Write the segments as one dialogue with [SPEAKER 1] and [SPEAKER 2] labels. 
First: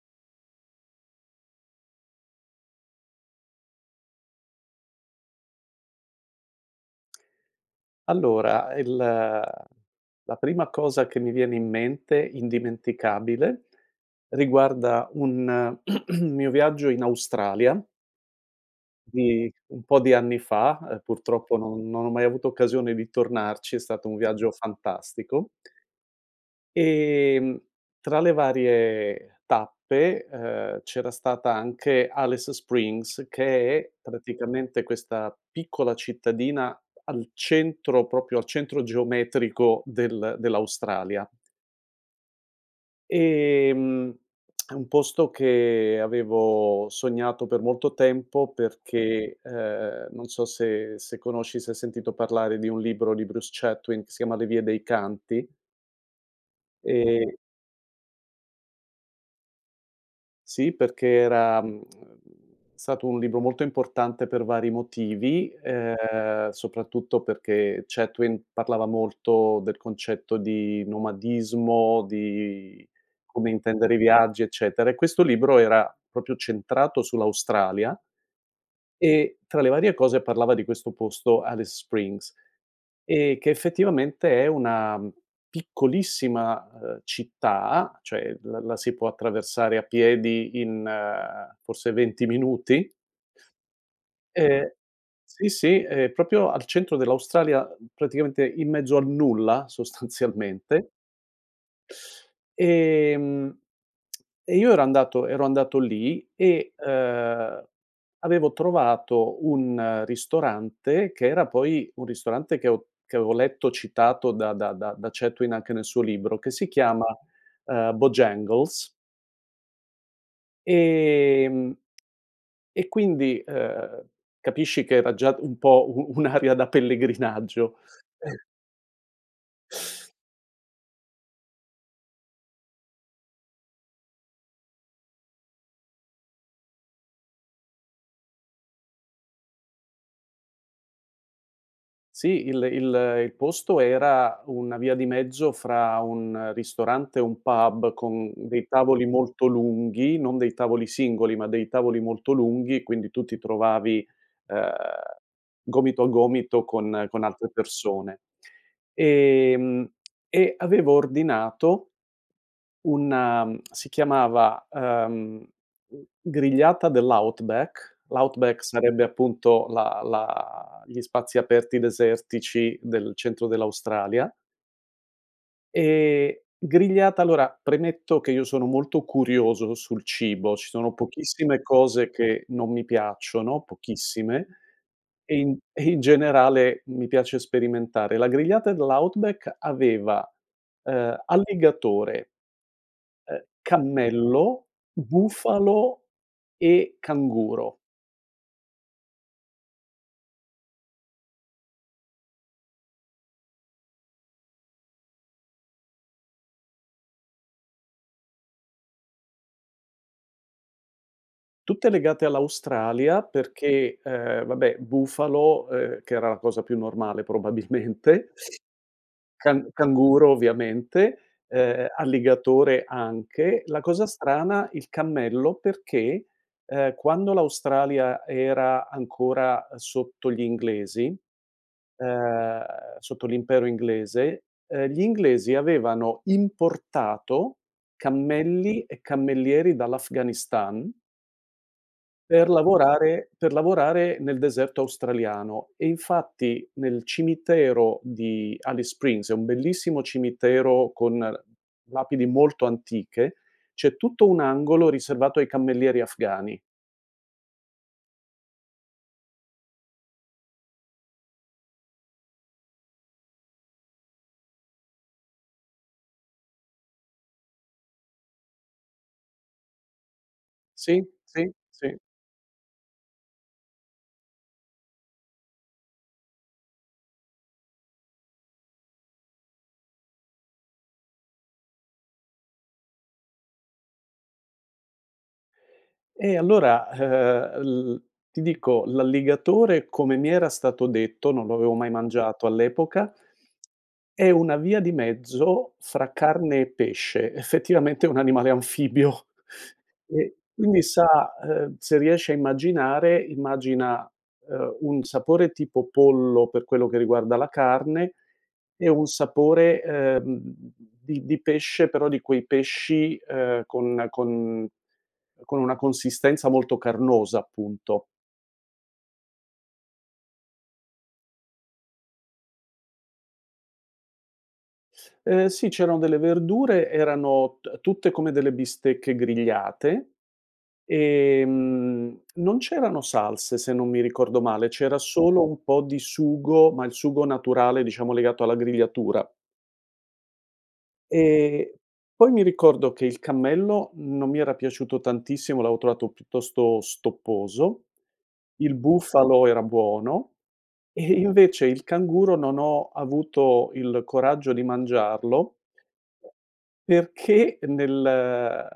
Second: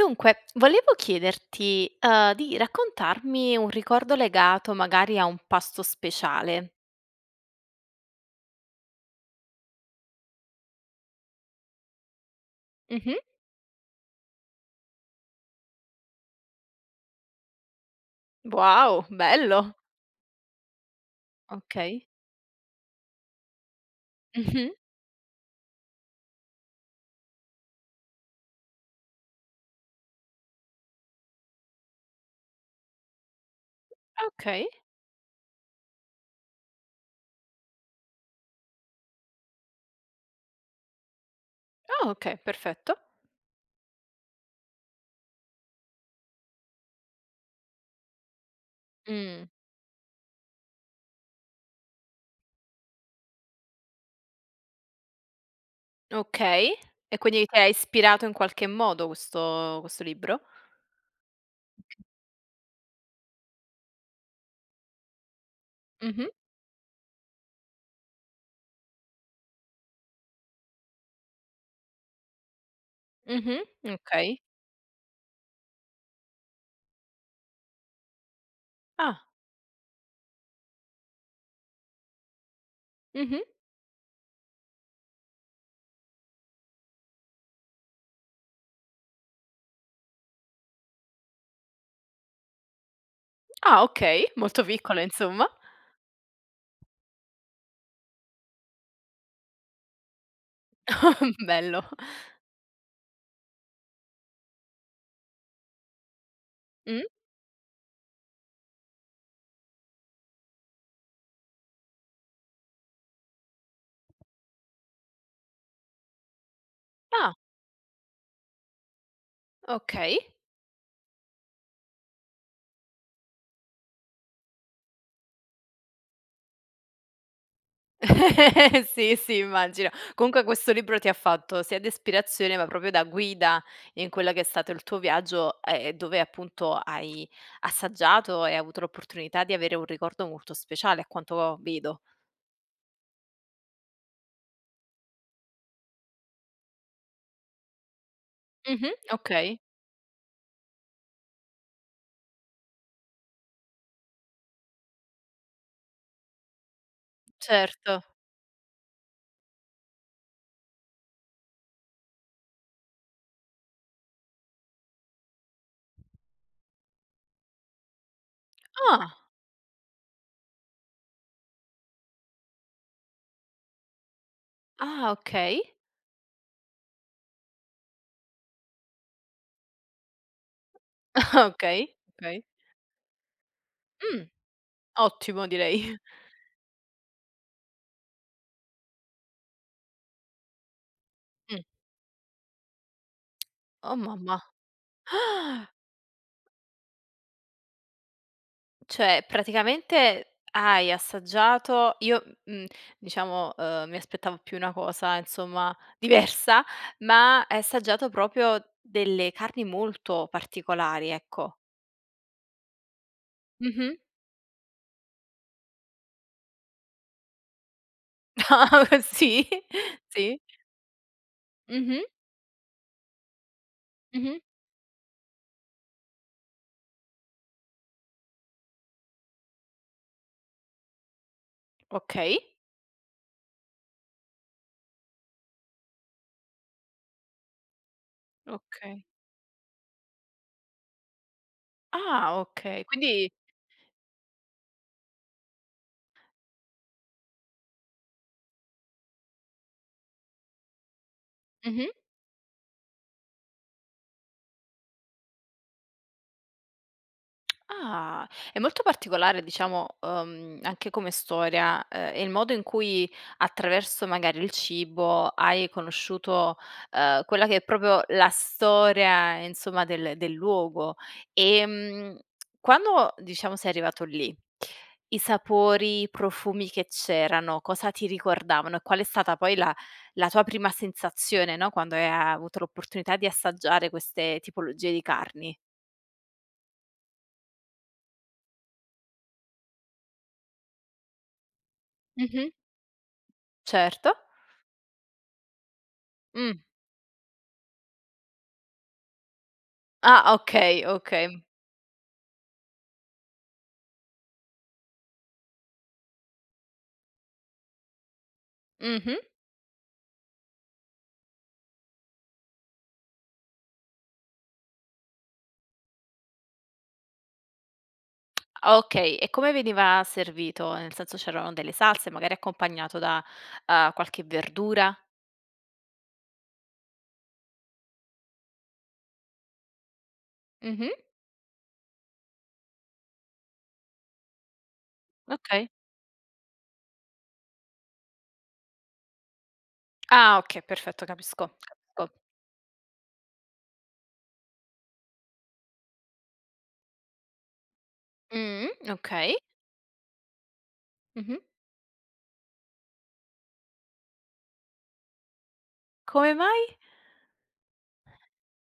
[SPEAKER 1] Dunque, volevo chiederti, uhm, di raccontarmi un ricordo legato magari a un pasto speciale.
[SPEAKER 2] Allora, il ehm, la prima cosa che mi viene in mente,
[SPEAKER 1] Mh-mh.
[SPEAKER 2] indimenticabile, riguarda un mio viaggio in Australia
[SPEAKER 1] Wow,
[SPEAKER 2] di
[SPEAKER 1] bello.
[SPEAKER 2] un po' di anni fa, ehm, purtroppo non non
[SPEAKER 1] Okay.
[SPEAKER 2] ho mai avuto occasione di tornarci, è stato un viaggio
[SPEAKER 1] Mh-mh.
[SPEAKER 2] fantastico. Ehm, tra le varie tappe, ehm, c'era stata anche Alice Springs, che è
[SPEAKER 1] Okay.
[SPEAKER 2] praticamente questa piccola cittadina al centro proprio al centro geometrico del dell'Australia.
[SPEAKER 1] Oh, okay, perfetto.
[SPEAKER 2] Ehm, è un posto che avevo sognato per molto tempo perché,
[SPEAKER 1] Mh.
[SPEAKER 2] ehm, non so se se conosci, se sentito parlare di un libro di Bruce Chatwin che si chiama "Le vie dei canti."
[SPEAKER 1] Okay e
[SPEAKER 2] Ehm
[SPEAKER 1] quindi ti ha ispirato in qualche modo questo questo libro?
[SPEAKER 2] Sì, perché era, mhmm, ehm, è stato un libro molto importante per vari motivi,
[SPEAKER 1] Mh-mh.
[SPEAKER 2] ehm, soprattutto perché Chatwin parlava molto del concetto di nomadismo, di come
[SPEAKER 1] Mh-mh,
[SPEAKER 2] intendere i
[SPEAKER 1] okay.
[SPEAKER 2] viaggi, eccetera e questo libro era proprio centrato sull'Australia
[SPEAKER 1] Ah.
[SPEAKER 2] e tra le varie cose parlava di questo posto, Alice Springs, e
[SPEAKER 1] Mh-mh.
[SPEAKER 2] che effettivamente è una, mhmm, piccolissima, uhm, città, cioè la la si può attraversare a piedi in, forse, 20 minuti
[SPEAKER 1] Ah, okay, molto
[SPEAKER 2] e
[SPEAKER 1] piccola
[SPEAKER 2] sì,
[SPEAKER 1] insomma.
[SPEAKER 2] sì, è proprio al centro dell'Australia, praticamente in mezzo al nulla sostanzialmente.
[SPEAKER 1] Bello.
[SPEAKER 2] Ehm, e io ero andato ero andato lì e,
[SPEAKER 1] Mh.
[SPEAKER 2] ehm, avevo trovato un ristorante, che era poi un ristorante che ho che avevo letto citato da da da da Chatwin anche nel suo libro, che si chiama,
[SPEAKER 1] Ah.
[SPEAKER 2] ehm, Bojangles.
[SPEAKER 1] Okay.
[SPEAKER 2] Ehm, e quindi, ehm, capisci che era già un po' u un'aria da pellegrinaggio. [unintelligible]
[SPEAKER 1] Sì, sì, immagino. Comunque questo libro ti ha fatto sia d'espirazione, ma proprio da guida in quella che è stato il tuo viaggio, a e dove appunto hai assaggiato e hai avuto l'opportunità di avere un ricordo molto speciale, a quanto ho vedo.
[SPEAKER 2] Sì, il ehm, il il posto era una via di mezzo fra un ristorante e un pub con dei
[SPEAKER 1] Mh-mh,
[SPEAKER 2] tavoli molto
[SPEAKER 1] okay.
[SPEAKER 2] lunghi, non dei tavoli singoli ma dei tavoli molto lunghi, quindi tu ti trovavi, ehm, gomito a gomito con con altre
[SPEAKER 1] Certo.
[SPEAKER 2] persone. Ehm, e avevo ordinato un ehm, si chiamava, ehm, [unintelligible] grigliata dell' outback. L' outback sarebbe
[SPEAKER 1] Ah!
[SPEAKER 2] appunto la la gli spazi aperti desertici del centro dell'Australia.
[SPEAKER 1] Ah, okay.
[SPEAKER 2] Ehm, grigliata allora, premetto che io sono molto curioso sul cibo, ci sono
[SPEAKER 1] Ah!
[SPEAKER 2] pochissime
[SPEAKER 1] Okay,
[SPEAKER 2] cose
[SPEAKER 1] okay.
[SPEAKER 2] che non mi piacciono,
[SPEAKER 1] Mh,
[SPEAKER 2] pochissime, e
[SPEAKER 1] ottimo
[SPEAKER 2] in e
[SPEAKER 1] direi.
[SPEAKER 2] in generale mi piace sperimentare. La grigliata dell' outback aveva, ehm,
[SPEAKER 1] Mh.
[SPEAKER 2] alligatore ehm,
[SPEAKER 1] Oh, mamma.
[SPEAKER 2] cammello,
[SPEAKER 1] Ah!
[SPEAKER 2] bufalo e canguro.
[SPEAKER 1] Cioè, praticamente hai assaggiato io, m mhmm, diciamo, uhm, mi aspettavo più una cosa, insomma, diversa, ma hai assaggiato proprio delle carni molto particolari, ecco.
[SPEAKER 2] Tutte legate all'Australia, perché:
[SPEAKER 1] Mh-mh.
[SPEAKER 2] ehm, vabbè, bufalo, ehm, che era la cosa più normale probabilmente
[SPEAKER 1] Sì
[SPEAKER 2] can canguro
[SPEAKER 1] sì.
[SPEAKER 2] ovviamente, ehm,
[SPEAKER 1] Mh-mh.
[SPEAKER 2] alligatore anche, la cosa
[SPEAKER 1] Mh-mh.
[SPEAKER 2] strana il cammello perché, ehm, quando l'Australia era ancora sotto gli inglesi,
[SPEAKER 1] Okay.
[SPEAKER 2] ehm, sotto l'impero inglese, ehm, gli inglesi avevano importato cammelli e
[SPEAKER 1] Okay.
[SPEAKER 2] cammellieri dall'Afghanistan
[SPEAKER 1] Ah,
[SPEAKER 2] per
[SPEAKER 1] okay. Quindi
[SPEAKER 2] lavorare per lavorare nel deserto australiano, e infatti nel cimitero di Alice Springs, è un bellissimo cimitero con
[SPEAKER 1] Mh-mh.
[SPEAKER 2] lapidi molto antiche, c'è tutto un angolo riservato ai cammellieri afghani.
[SPEAKER 1] Ah. È molto particolare diciamo, uhm, anche come storia, ehm, il modo in cui attraverso magari il cibo hai conosciuto, ehm, quella che è proprio la storia, insomma, del del luogo.
[SPEAKER 2] Sì, sì, sì.
[SPEAKER 1] Ehm, quando diciamo sei arrivato lì, i sapori, i profumi che c'erano cosa ti ricordavano? E qual è stata poi la la tua prima sensazione, no, quando hai a avuto la possibilità di assaggiare queste tipologia di carni?
[SPEAKER 2] Ehm, allora, eh-eh, il ti dico, l'alligatore come mi era stato detto, non lo avevo mai mangiato
[SPEAKER 1] Mh-mh.
[SPEAKER 2] all'epoca
[SPEAKER 1] Certo.
[SPEAKER 2] è una via di mezzo fra
[SPEAKER 1] Mh.
[SPEAKER 2] carne e pesce, effettivamente è un animale anfibio.
[SPEAKER 1] Ah,
[SPEAKER 2] E quindi,
[SPEAKER 1] okay,
[SPEAKER 2] sa
[SPEAKER 1] okay.
[SPEAKER 2] ehm, se riesci a immaginare, immagina, ehm, un sapore tipo pollo per quello che riguarda la carne, e un
[SPEAKER 1] Mh-mh.
[SPEAKER 2] sapore, ehm, di di pesce però di quei pesci, ehm, conna con con una consistenza molto carnosa, appunto.
[SPEAKER 1] Ah, okay. E come veniva servito, nel senso: c'erano delle salse, magari, accompagnato da, uhm, qualche verdura?
[SPEAKER 2] Ehm, sì, c'erano delle verdure, erano ta tutte come delle bistecche grigliate,
[SPEAKER 1] Mh-mh.
[SPEAKER 2] ehm, non c'erano salse, se non mi ricordo male, c'era solo un
[SPEAKER 1] Okay.
[SPEAKER 2] po' di sugo, ma il sugo naturale, diciamo, legato alla grigliatura.
[SPEAKER 1] Ah, okay. Perfetto, capisco,
[SPEAKER 2] Ehm,
[SPEAKER 1] capisco.
[SPEAKER 2] poi mi ricordo che il cammello non mi era piaciuto tantissimo, l'avevo trovato piuttosto stopposo.
[SPEAKER 1] Mh,
[SPEAKER 2] Il
[SPEAKER 1] mh. okay.
[SPEAKER 2] bufalo era buono, e
[SPEAKER 1] Mh-mh.
[SPEAKER 2] invece il canguro non ho avuto il coraggio di mangiarlo
[SPEAKER 1] Come mai?
[SPEAKER 2] perché nel ehm,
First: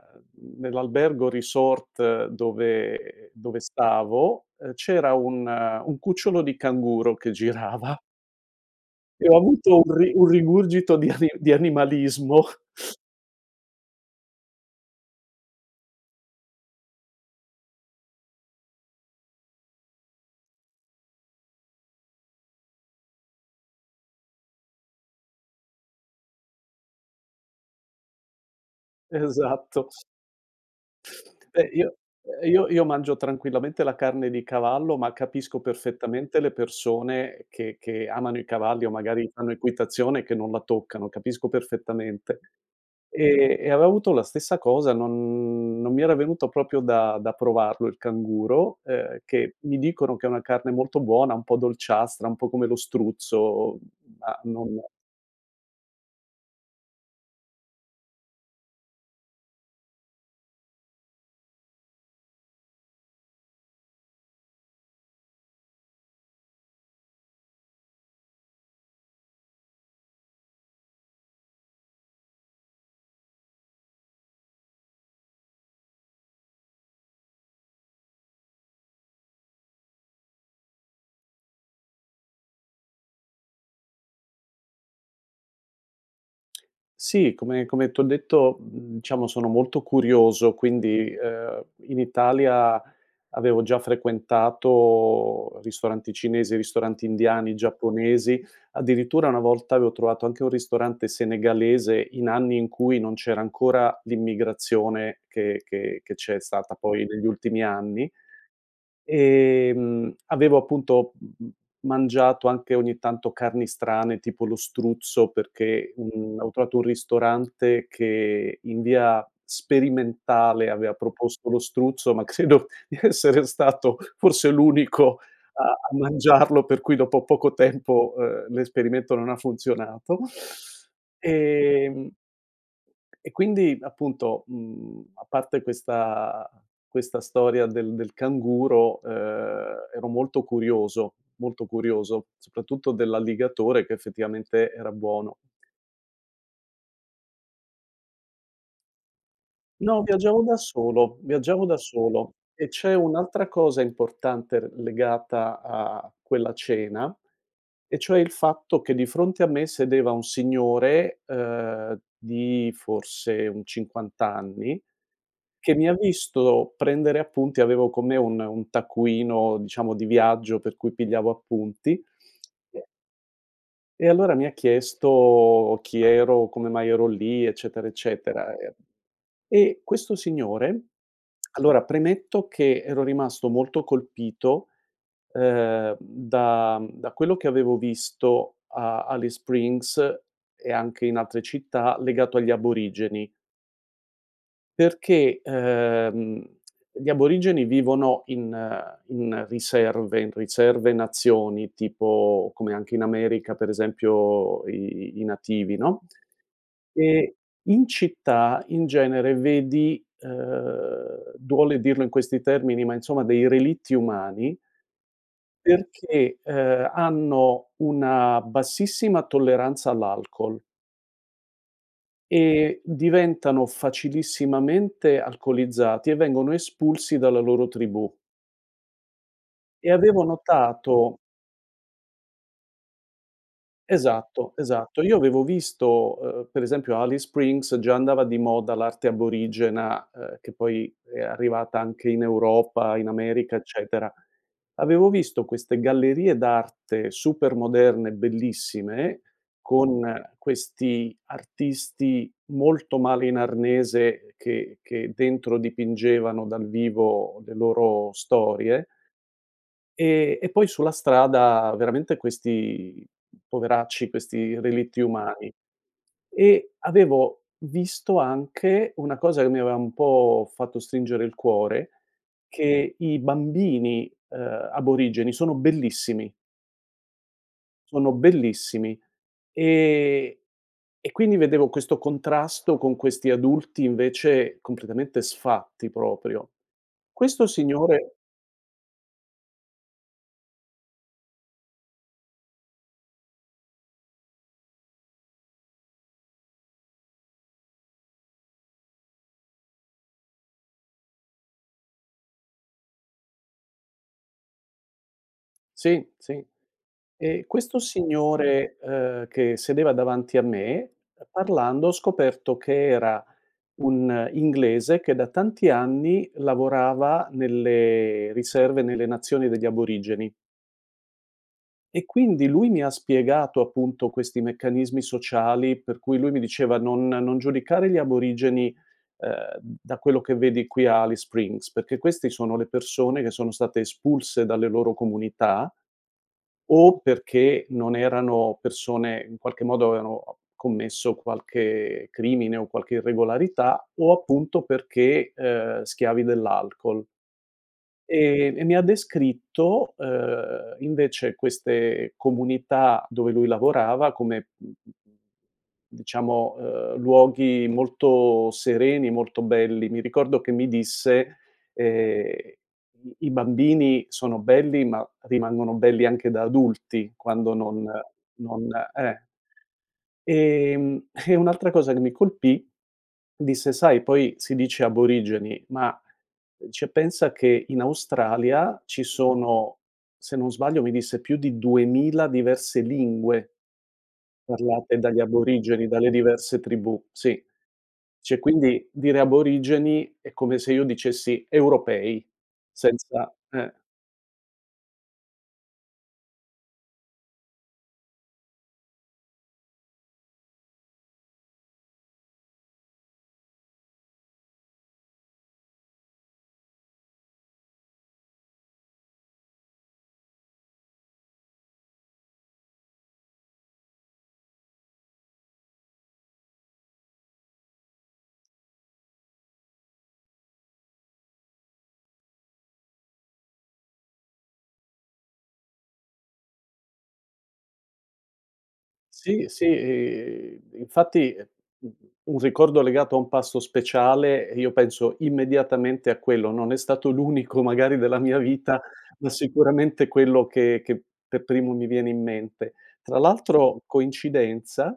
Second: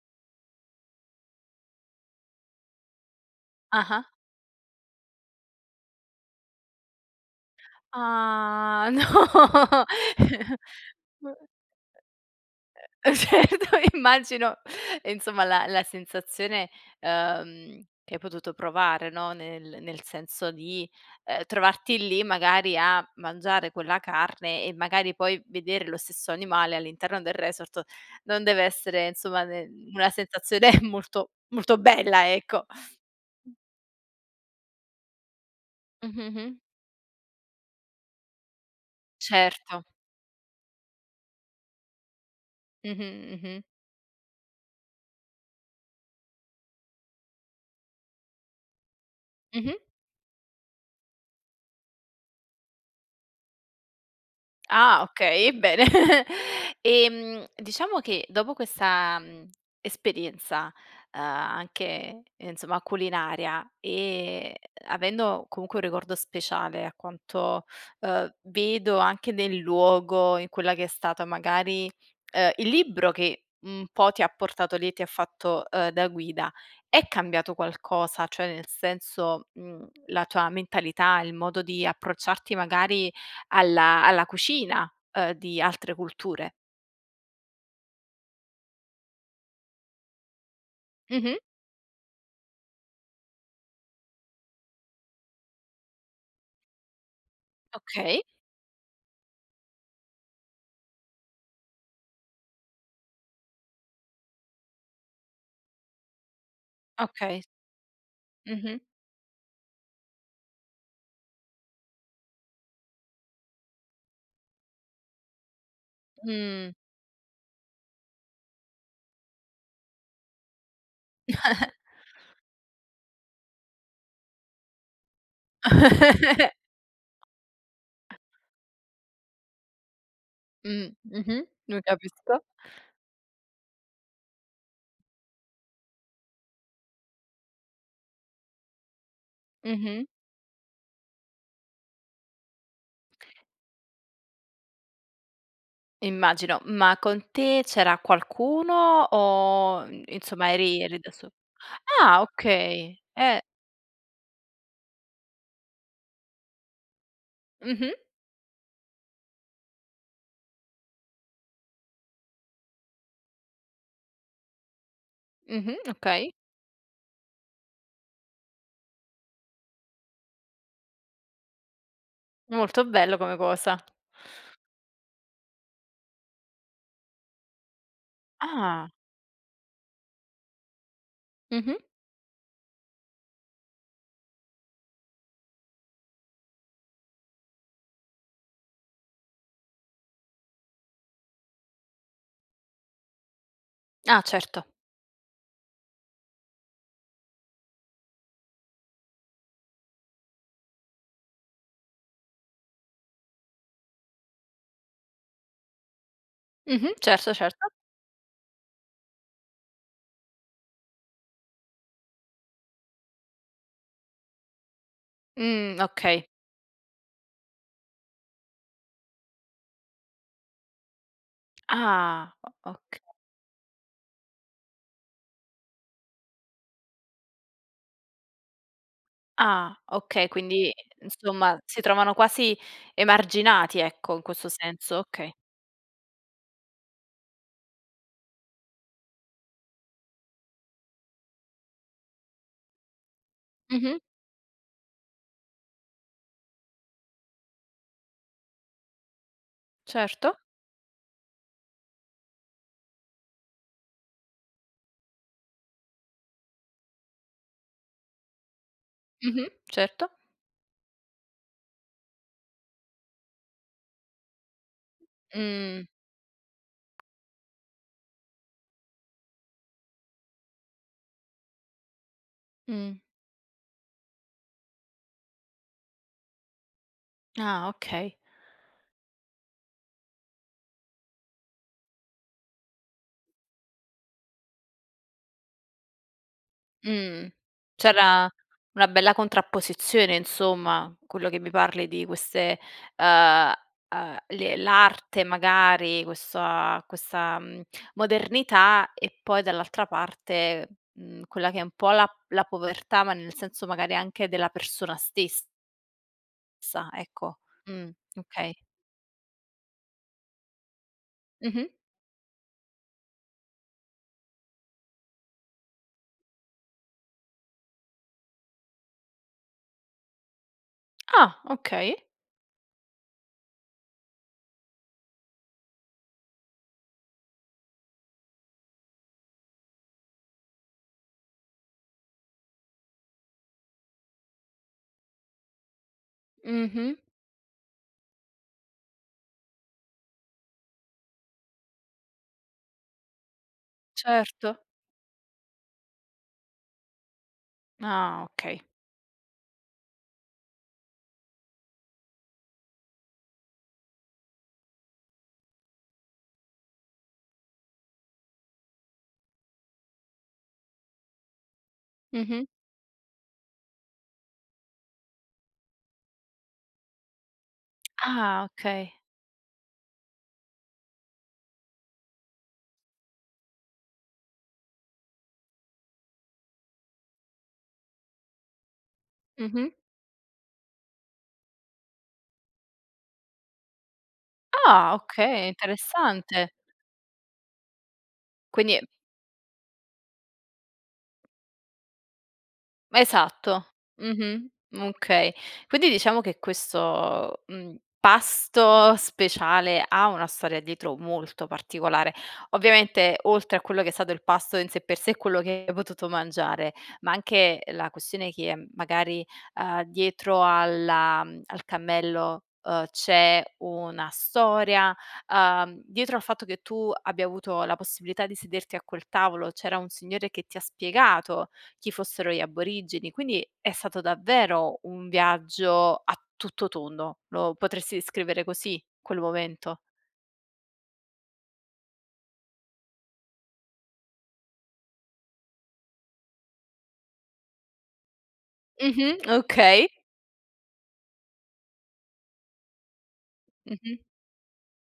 [SPEAKER 2] nell'albergo resort dove dove
[SPEAKER 1] Ah-ah.
[SPEAKER 2] stavo, ehm, c'era un ehm, un cucciolo di canguro che girava
[SPEAKER 1] Ah, no!
[SPEAKER 2] e ho avuto un ri un rigurgito di ani
[SPEAKER 1] [unintelligible]
[SPEAKER 2] di animalismo.
[SPEAKER 1] Eh, certo, e immagino e insomma, la la sensazione, uhm, che hai potuto provare, no, nel nel senso di, ehm, trovarti lì magari a mangiare quella carne e magari poi vedere lo stesso animale all'interno del resort, non dev'essere insomma ne
[SPEAKER 2] Esatto.
[SPEAKER 1] una sensazione molto
[SPEAKER 2] Beh,
[SPEAKER 1] molto
[SPEAKER 2] io
[SPEAKER 1] bella,
[SPEAKER 2] ehm,
[SPEAKER 1] ecco.
[SPEAKER 2] io io mangio tranquillamente la carne di cavallo, ma capisco perfettamente le
[SPEAKER 1] Mh-mh-mh.
[SPEAKER 2] persone che che amano i cavalli o magari fanno
[SPEAKER 1] Certo.
[SPEAKER 2] equitazione che non la toccano, capisco perfettamente.
[SPEAKER 1] Mh-mh,
[SPEAKER 2] Ehm,
[SPEAKER 1] mh-mh.
[SPEAKER 2] e avevo avuto la stessa cosa, non non mi era venuto proprio da da provarlo il canguro, ehm, che mi
[SPEAKER 1] Mh-mh.
[SPEAKER 2] dicono che è una carne molto buona, un po' dolciastra, un po' come lo struzzo, ma non
[SPEAKER 1] Ah, okay, eh, bene! Ehm, diciamo che dopo questa, mhmm, esperienza, uhm, anche, insomma, culinaria, e avendo comunque un ricordo speciale a quanto, uhm, vedo anche nel luogo, in quella che è stata magari ehm, il libro che un po' ti ha portato lì e ti ha fatto, uhm, da guida, è cambiato qualcosa? Cioè, nel senso, mhmm, la tua mentalità, il modo di approcciarti magari alla alla cucina, uhm, di altre culture?
[SPEAKER 2] Sì, come come t'ho detto, mhmm, diciamo sono molto curioso, quindi
[SPEAKER 1] Mh-mh.
[SPEAKER 2] ehm, in Italia avevo già frequentato ristoranti cinesi, ristoranti indiani,
[SPEAKER 1] Okay.
[SPEAKER 2] giapponesi, addirittura una volta avevo trovato anche un ristorante senegalese in anni in cui non c'era ancora l'immigrazione che che che c'è stata poi negli
[SPEAKER 1] Okay.
[SPEAKER 2] ultimi anni.
[SPEAKER 1] Mh-mh.
[SPEAKER 2] Ehm, avevo appunto m m mangiato anche ogni tanto carni strane tipo lo struzzo perché, mhmm, avevo
[SPEAKER 1] Mh.
[SPEAKER 2] trovato un ristorante che in via sperimentale aveva proposto lo struzzo, ma credo di essere stato forse l'unico a a mangiarlo, per cui dopo poco tempo, ehm, l'esperimento non ha funzionato,
[SPEAKER 1] Mh, mh-mh. Lo
[SPEAKER 2] ehm
[SPEAKER 1] capisco.
[SPEAKER 2] e quindi, appunto, mhmm, a parte questa questa storia del del canguro, ehm,
[SPEAKER 1] Mh-mh.
[SPEAKER 2] ero molto curioso, molto curioso, soprattutto dell'alligatore che effettivamente era buono.
[SPEAKER 1] Immagino. Ma con te c'era qualcuno, o
[SPEAKER 2] No,
[SPEAKER 1] in
[SPEAKER 2] viaggiavo
[SPEAKER 1] insomma
[SPEAKER 2] da
[SPEAKER 1] eri eri da
[SPEAKER 2] solo,
[SPEAKER 1] so
[SPEAKER 2] viaggiavo da
[SPEAKER 1] ah,
[SPEAKER 2] solo e c'è
[SPEAKER 1] okay. Eh.
[SPEAKER 2] un'altra cosa importante r legata a quella cena,
[SPEAKER 1] Mh-mh.
[SPEAKER 2] e cioè il fatto che di fronte a me sedeva un signore, uhm, di forse un 50 anni che
[SPEAKER 1] Mh-mh.
[SPEAKER 2] mi ha
[SPEAKER 1] Okay.
[SPEAKER 2] visto prendere appunti avevo con me un ehm, un taccuino diciamo di viaggio per cui pigliavo appunti
[SPEAKER 1] Molto bello come cosa.
[SPEAKER 2] e allora mi ha chiesto: "Chi ero? Come mai ero lì?" Eccetera, eccetera, e
[SPEAKER 1] Ah.
[SPEAKER 2] e questo signore
[SPEAKER 1] Mh-mh.
[SPEAKER 2] allora, premetto che ero rimasto molto colpito, ehm, da mhmm, da quello che avevo visto a Alice Springs e anche in altre città legato agli aborigeni
[SPEAKER 1] Ah, certo.
[SPEAKER 2] perché, ehm, gli aborigeni vivono in ehm, in riserve in riserve nazioni, tipo come anche in America, per esempio, i i nativi, no,
[SPEAKER 1] Mh-mh, certo,
[SPEAKER 2] e
[SPEAKER 1] certo.
[SPEAKER 2] in città in genere vedi, ehm, duole dirlo in questi termini, ma insomma dei relitti umani
[SPEAKER 1] Mh, okay.
[SPEAKER 2] perché, ehm, hanno una bassissima tolleranza all'alcol
[SPEAKER 1] Ah,
[SPEAKER 2] e
[SPEAKER 1] okay.
[SPEAKER 2] diventano facilissimamente alcolizzati e vengono espulsi dalla loro tribù.
[SPEAKER 1] Ah,
[SPEAKER 2] E avevo
[SPEAKER 1] okay. Quindi,
[SPEAKER 2] notato
[SPEAKER 1] insomma, si trovano quasi emarginati, ecco, in questo
[SPEAKER 2] esatto,
[SPEAKER 1] senso?
[SPEAKER 2] esatto, io
[SPEAKER 1] Okay.
[SPEAKER 2] avevo visto uhm, per esempio a Alice Springs già andava di moda l'arte aborigena, ehm, che poi è arrivata anche in Europa, in America,
[SPEAKER 1] Mh-mh.
[SPEAKER 2] eccetera. Avevo visto queste gallerie d'arte super moderne, bellissime, con
[SPEAKER 1] Certo.
[SPEAKER 2] questi artisti molto male in arnese che che dentro dipingevano dal vivo le loro storie
[SPEAKER 1] Mh-mh. Certo.
[SPEAKER 2] e e poi sulla strada veramente questi poveracci, questi relitti umani,
[SPEAKER 1] Mh.
[SPEAKER 2] e avevo visto anche una cosa che mi aveva un po' fatto stringere il cuore:
[SPEAKER 1] Mh.
[SPEAKER 2] che i bambini, uhm, aborigeni sono bellissimi
[SPEAKER 1] Ah,
[SPEAKER 2] sono
[SPEAKER 1] okay.
[SPEAKER 2] bellissimi. Ehm, e quindi vedevo questo contrasto con questi adulti, invece, completamente sfatti proprio.
[SPEAKER 1] Mh.
[SPEAKER 2] Questo signore
[SPEAKER 1] C'era una bella contrapposizione, insomma. Quello che mi parli di queste, uhm uhm, le l'arte magari, questo a questa, mhmm, modernità e poi dall'altra parte, mhmm, quella che è un po' la la povertà ma nel senso magari anche della persona stes
[SPEAKER 2] Sì, sì.
[SPEAKER 1] sa, ecco.
[SPEAKER 2] Ehm, questo
[SPEAKER 1] Mh, okay.
[SPEAKER 2] signore, ehm, che sedeva davanti a me,
[SPEAKER 1] Mh-mh.
[SPEAKER 2] parlando ho scoperto che era un inglese che da tanti anni lavorava nelle riserve nelle nazioni degli aborigeni.
[SPEAKER 1] Ah, okay.
[SPEAKER 2] E quindi lui mi ha spiegato, appunto, questi meccanismi sociali per cui lui mi diceva: "Non non giudicare gli aborigeni, ehm, da quello che vedi qui a Alice Springs, perché questi sono le persone che sono state espulse dalle loro comunità
[SPEAKER 1] Mh-mh.
[SPEAKER 2] o perché non erano persone in qualche modo avevano commesso qualche crimine o qualche irregolarità, o appunto
[SPEAKER 1] Certo.
[SPEAKER 2] perché, ehm, schiavi dell'alcol."
[SPEAKER 1] Ah,
[SPEAKER 2] Ehm,
[SPEAKER 1] okay.
[SPEAKER 2] e mi ha descritto, ehm, invece queste comunità dove lui lavorava come diciamo, ehm, luoghi molto sereni, molto belli. Mi ricordo che mi disse, ehm:
[SPEAKER 1] Mh-mh.
[SPEAKER 2] "I i bambini sono belli, ma rimangono belli anche da adulti quando non
[SPEAKER 1] Ah,
[SPEAKER 2] non"
[SPEAKER 1] okay.
[SPEAKER 2] eh. Ehm, e un'altra cosa che mi colpì, disse: "Sai, poi si dice aborigeni ma cioè, pensa che in Australia ci
[SPEAKER 1] Mh-mh.
[SPEAKER 2] sono" se non sbaglio, mi disse: "Più di 2000 diverse lingue"
[SPEAKER 1] Ah!
[SPEAKER 2] "parlate dagli
[SPEAKER 1] Okay,
[SPEAKER 2] aborigeni, dalle
[SPEAKER 1] interessante.
[SPEAKER 2] diverse tribù," sì. Cioè,
[SPEAKER 1] Quindi
[SPEAKER 2] quindi dire aborigeni è come se io dicessi europei,
[SPEAKER 1] M
[SPEAKER 2] senza
[SPEAKER 1] esatto.
[SPEAKER 2] eh.
[SPEAKER 1] Mh-mh. Okay. Quindi diciamo che questo, mhmm, pasto speciale ha una storia dietro molto particolare. Ovviamente, oltre a quello che è stato il pasto in sé per sé e quello che hai potuto mangiare ma anche la questione che magari, ehm, dietro alla al cammello, uhm, c'è una storia, uhm, dietro al fatto che tu abbia avuto la possibilità di sederti a quel tavolo c'era un signore che ti ha spiegato chi fossero gli aborigeni, quindi è stato davvero un viaggio a tutto tondo, lo potresti descrivere così quel
[SPEAKER 2] Sì, sì,
[SPEAKER 1] momento?
[SPEAKER 2] i infatti, [unintelligible] u un ricordo legato a un passo speciale, eh, io penso immediatamente a quello. Non è stato l'unico magari della mia vita,
[SPEAKER 1] Mh-mh.
[SPEAKER 2] ma
[SPEAKER 1] Okay.
[SPEAKER 2] sicuramente è quello che che per primo mi viene in mente. Tra l'altro,
[SPEAKER 1] Mh-mh.
[SPEAKER 2] coincidenza,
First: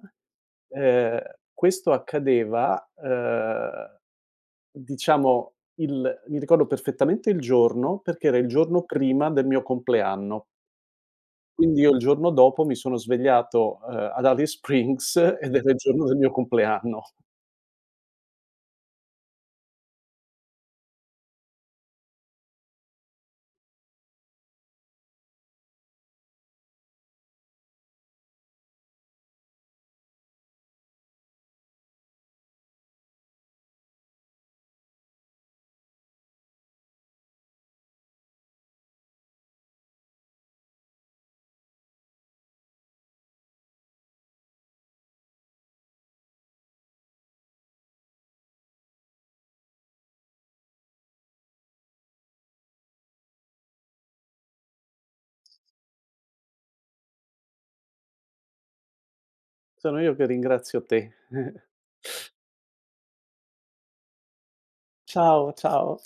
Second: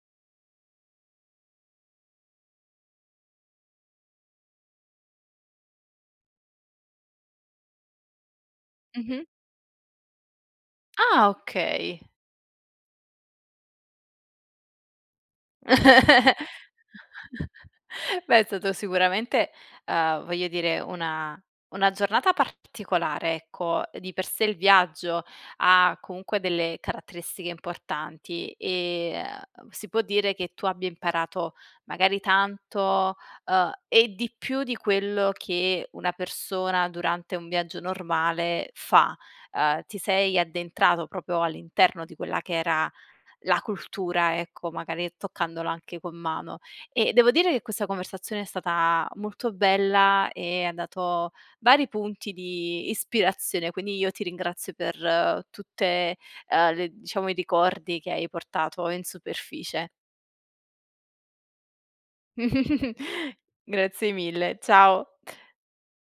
[SPEAKER 2] ehm, questo accadeva, ehm, diciamo il mi ricordo perfettamente il giorno, perché era il giorno
[SPEAKER 1] Mh-mh.
[SPEAKER 2] prima del mio compleanno.
[SPEAKER 1] Ah,
[SPEAKER 2] Quindi io il
[SPEAKER 1] okay.
[SPEAKER 2] giorno dopo mi sono svegliato, ehm, ad Alice Springs, ed era il giorno del mio compleanno.
[SPEAKER 1] Beh, è stato sicuramente uhm, voglio dire una una giornata particolare, ecco. Di per sé il viaggio ha comunque delle caratteristiche importanti e, uhm, si può dire che tu abbia imparato magari tanto, uhm, e di più di quello che una persona durante un viaggio normale fa. Uhm, ti sei addentrato proprio all'interno di quella che era la cultura, ecco, magari toccandola anche con mano. Ehm, devo dire che questa conversazione è stata molto bella e ha dato vari punti di ispirazione, quindi io ti ringrazio per tutte, uhm, le diciamo, i ricordi che hai portato in superficie.
[SPEAKER 2] Sono io che ringrazio te.
[SPEAKER 1] Grazie mille, ciao.
[SPEAKER 2] Ciao, ciao.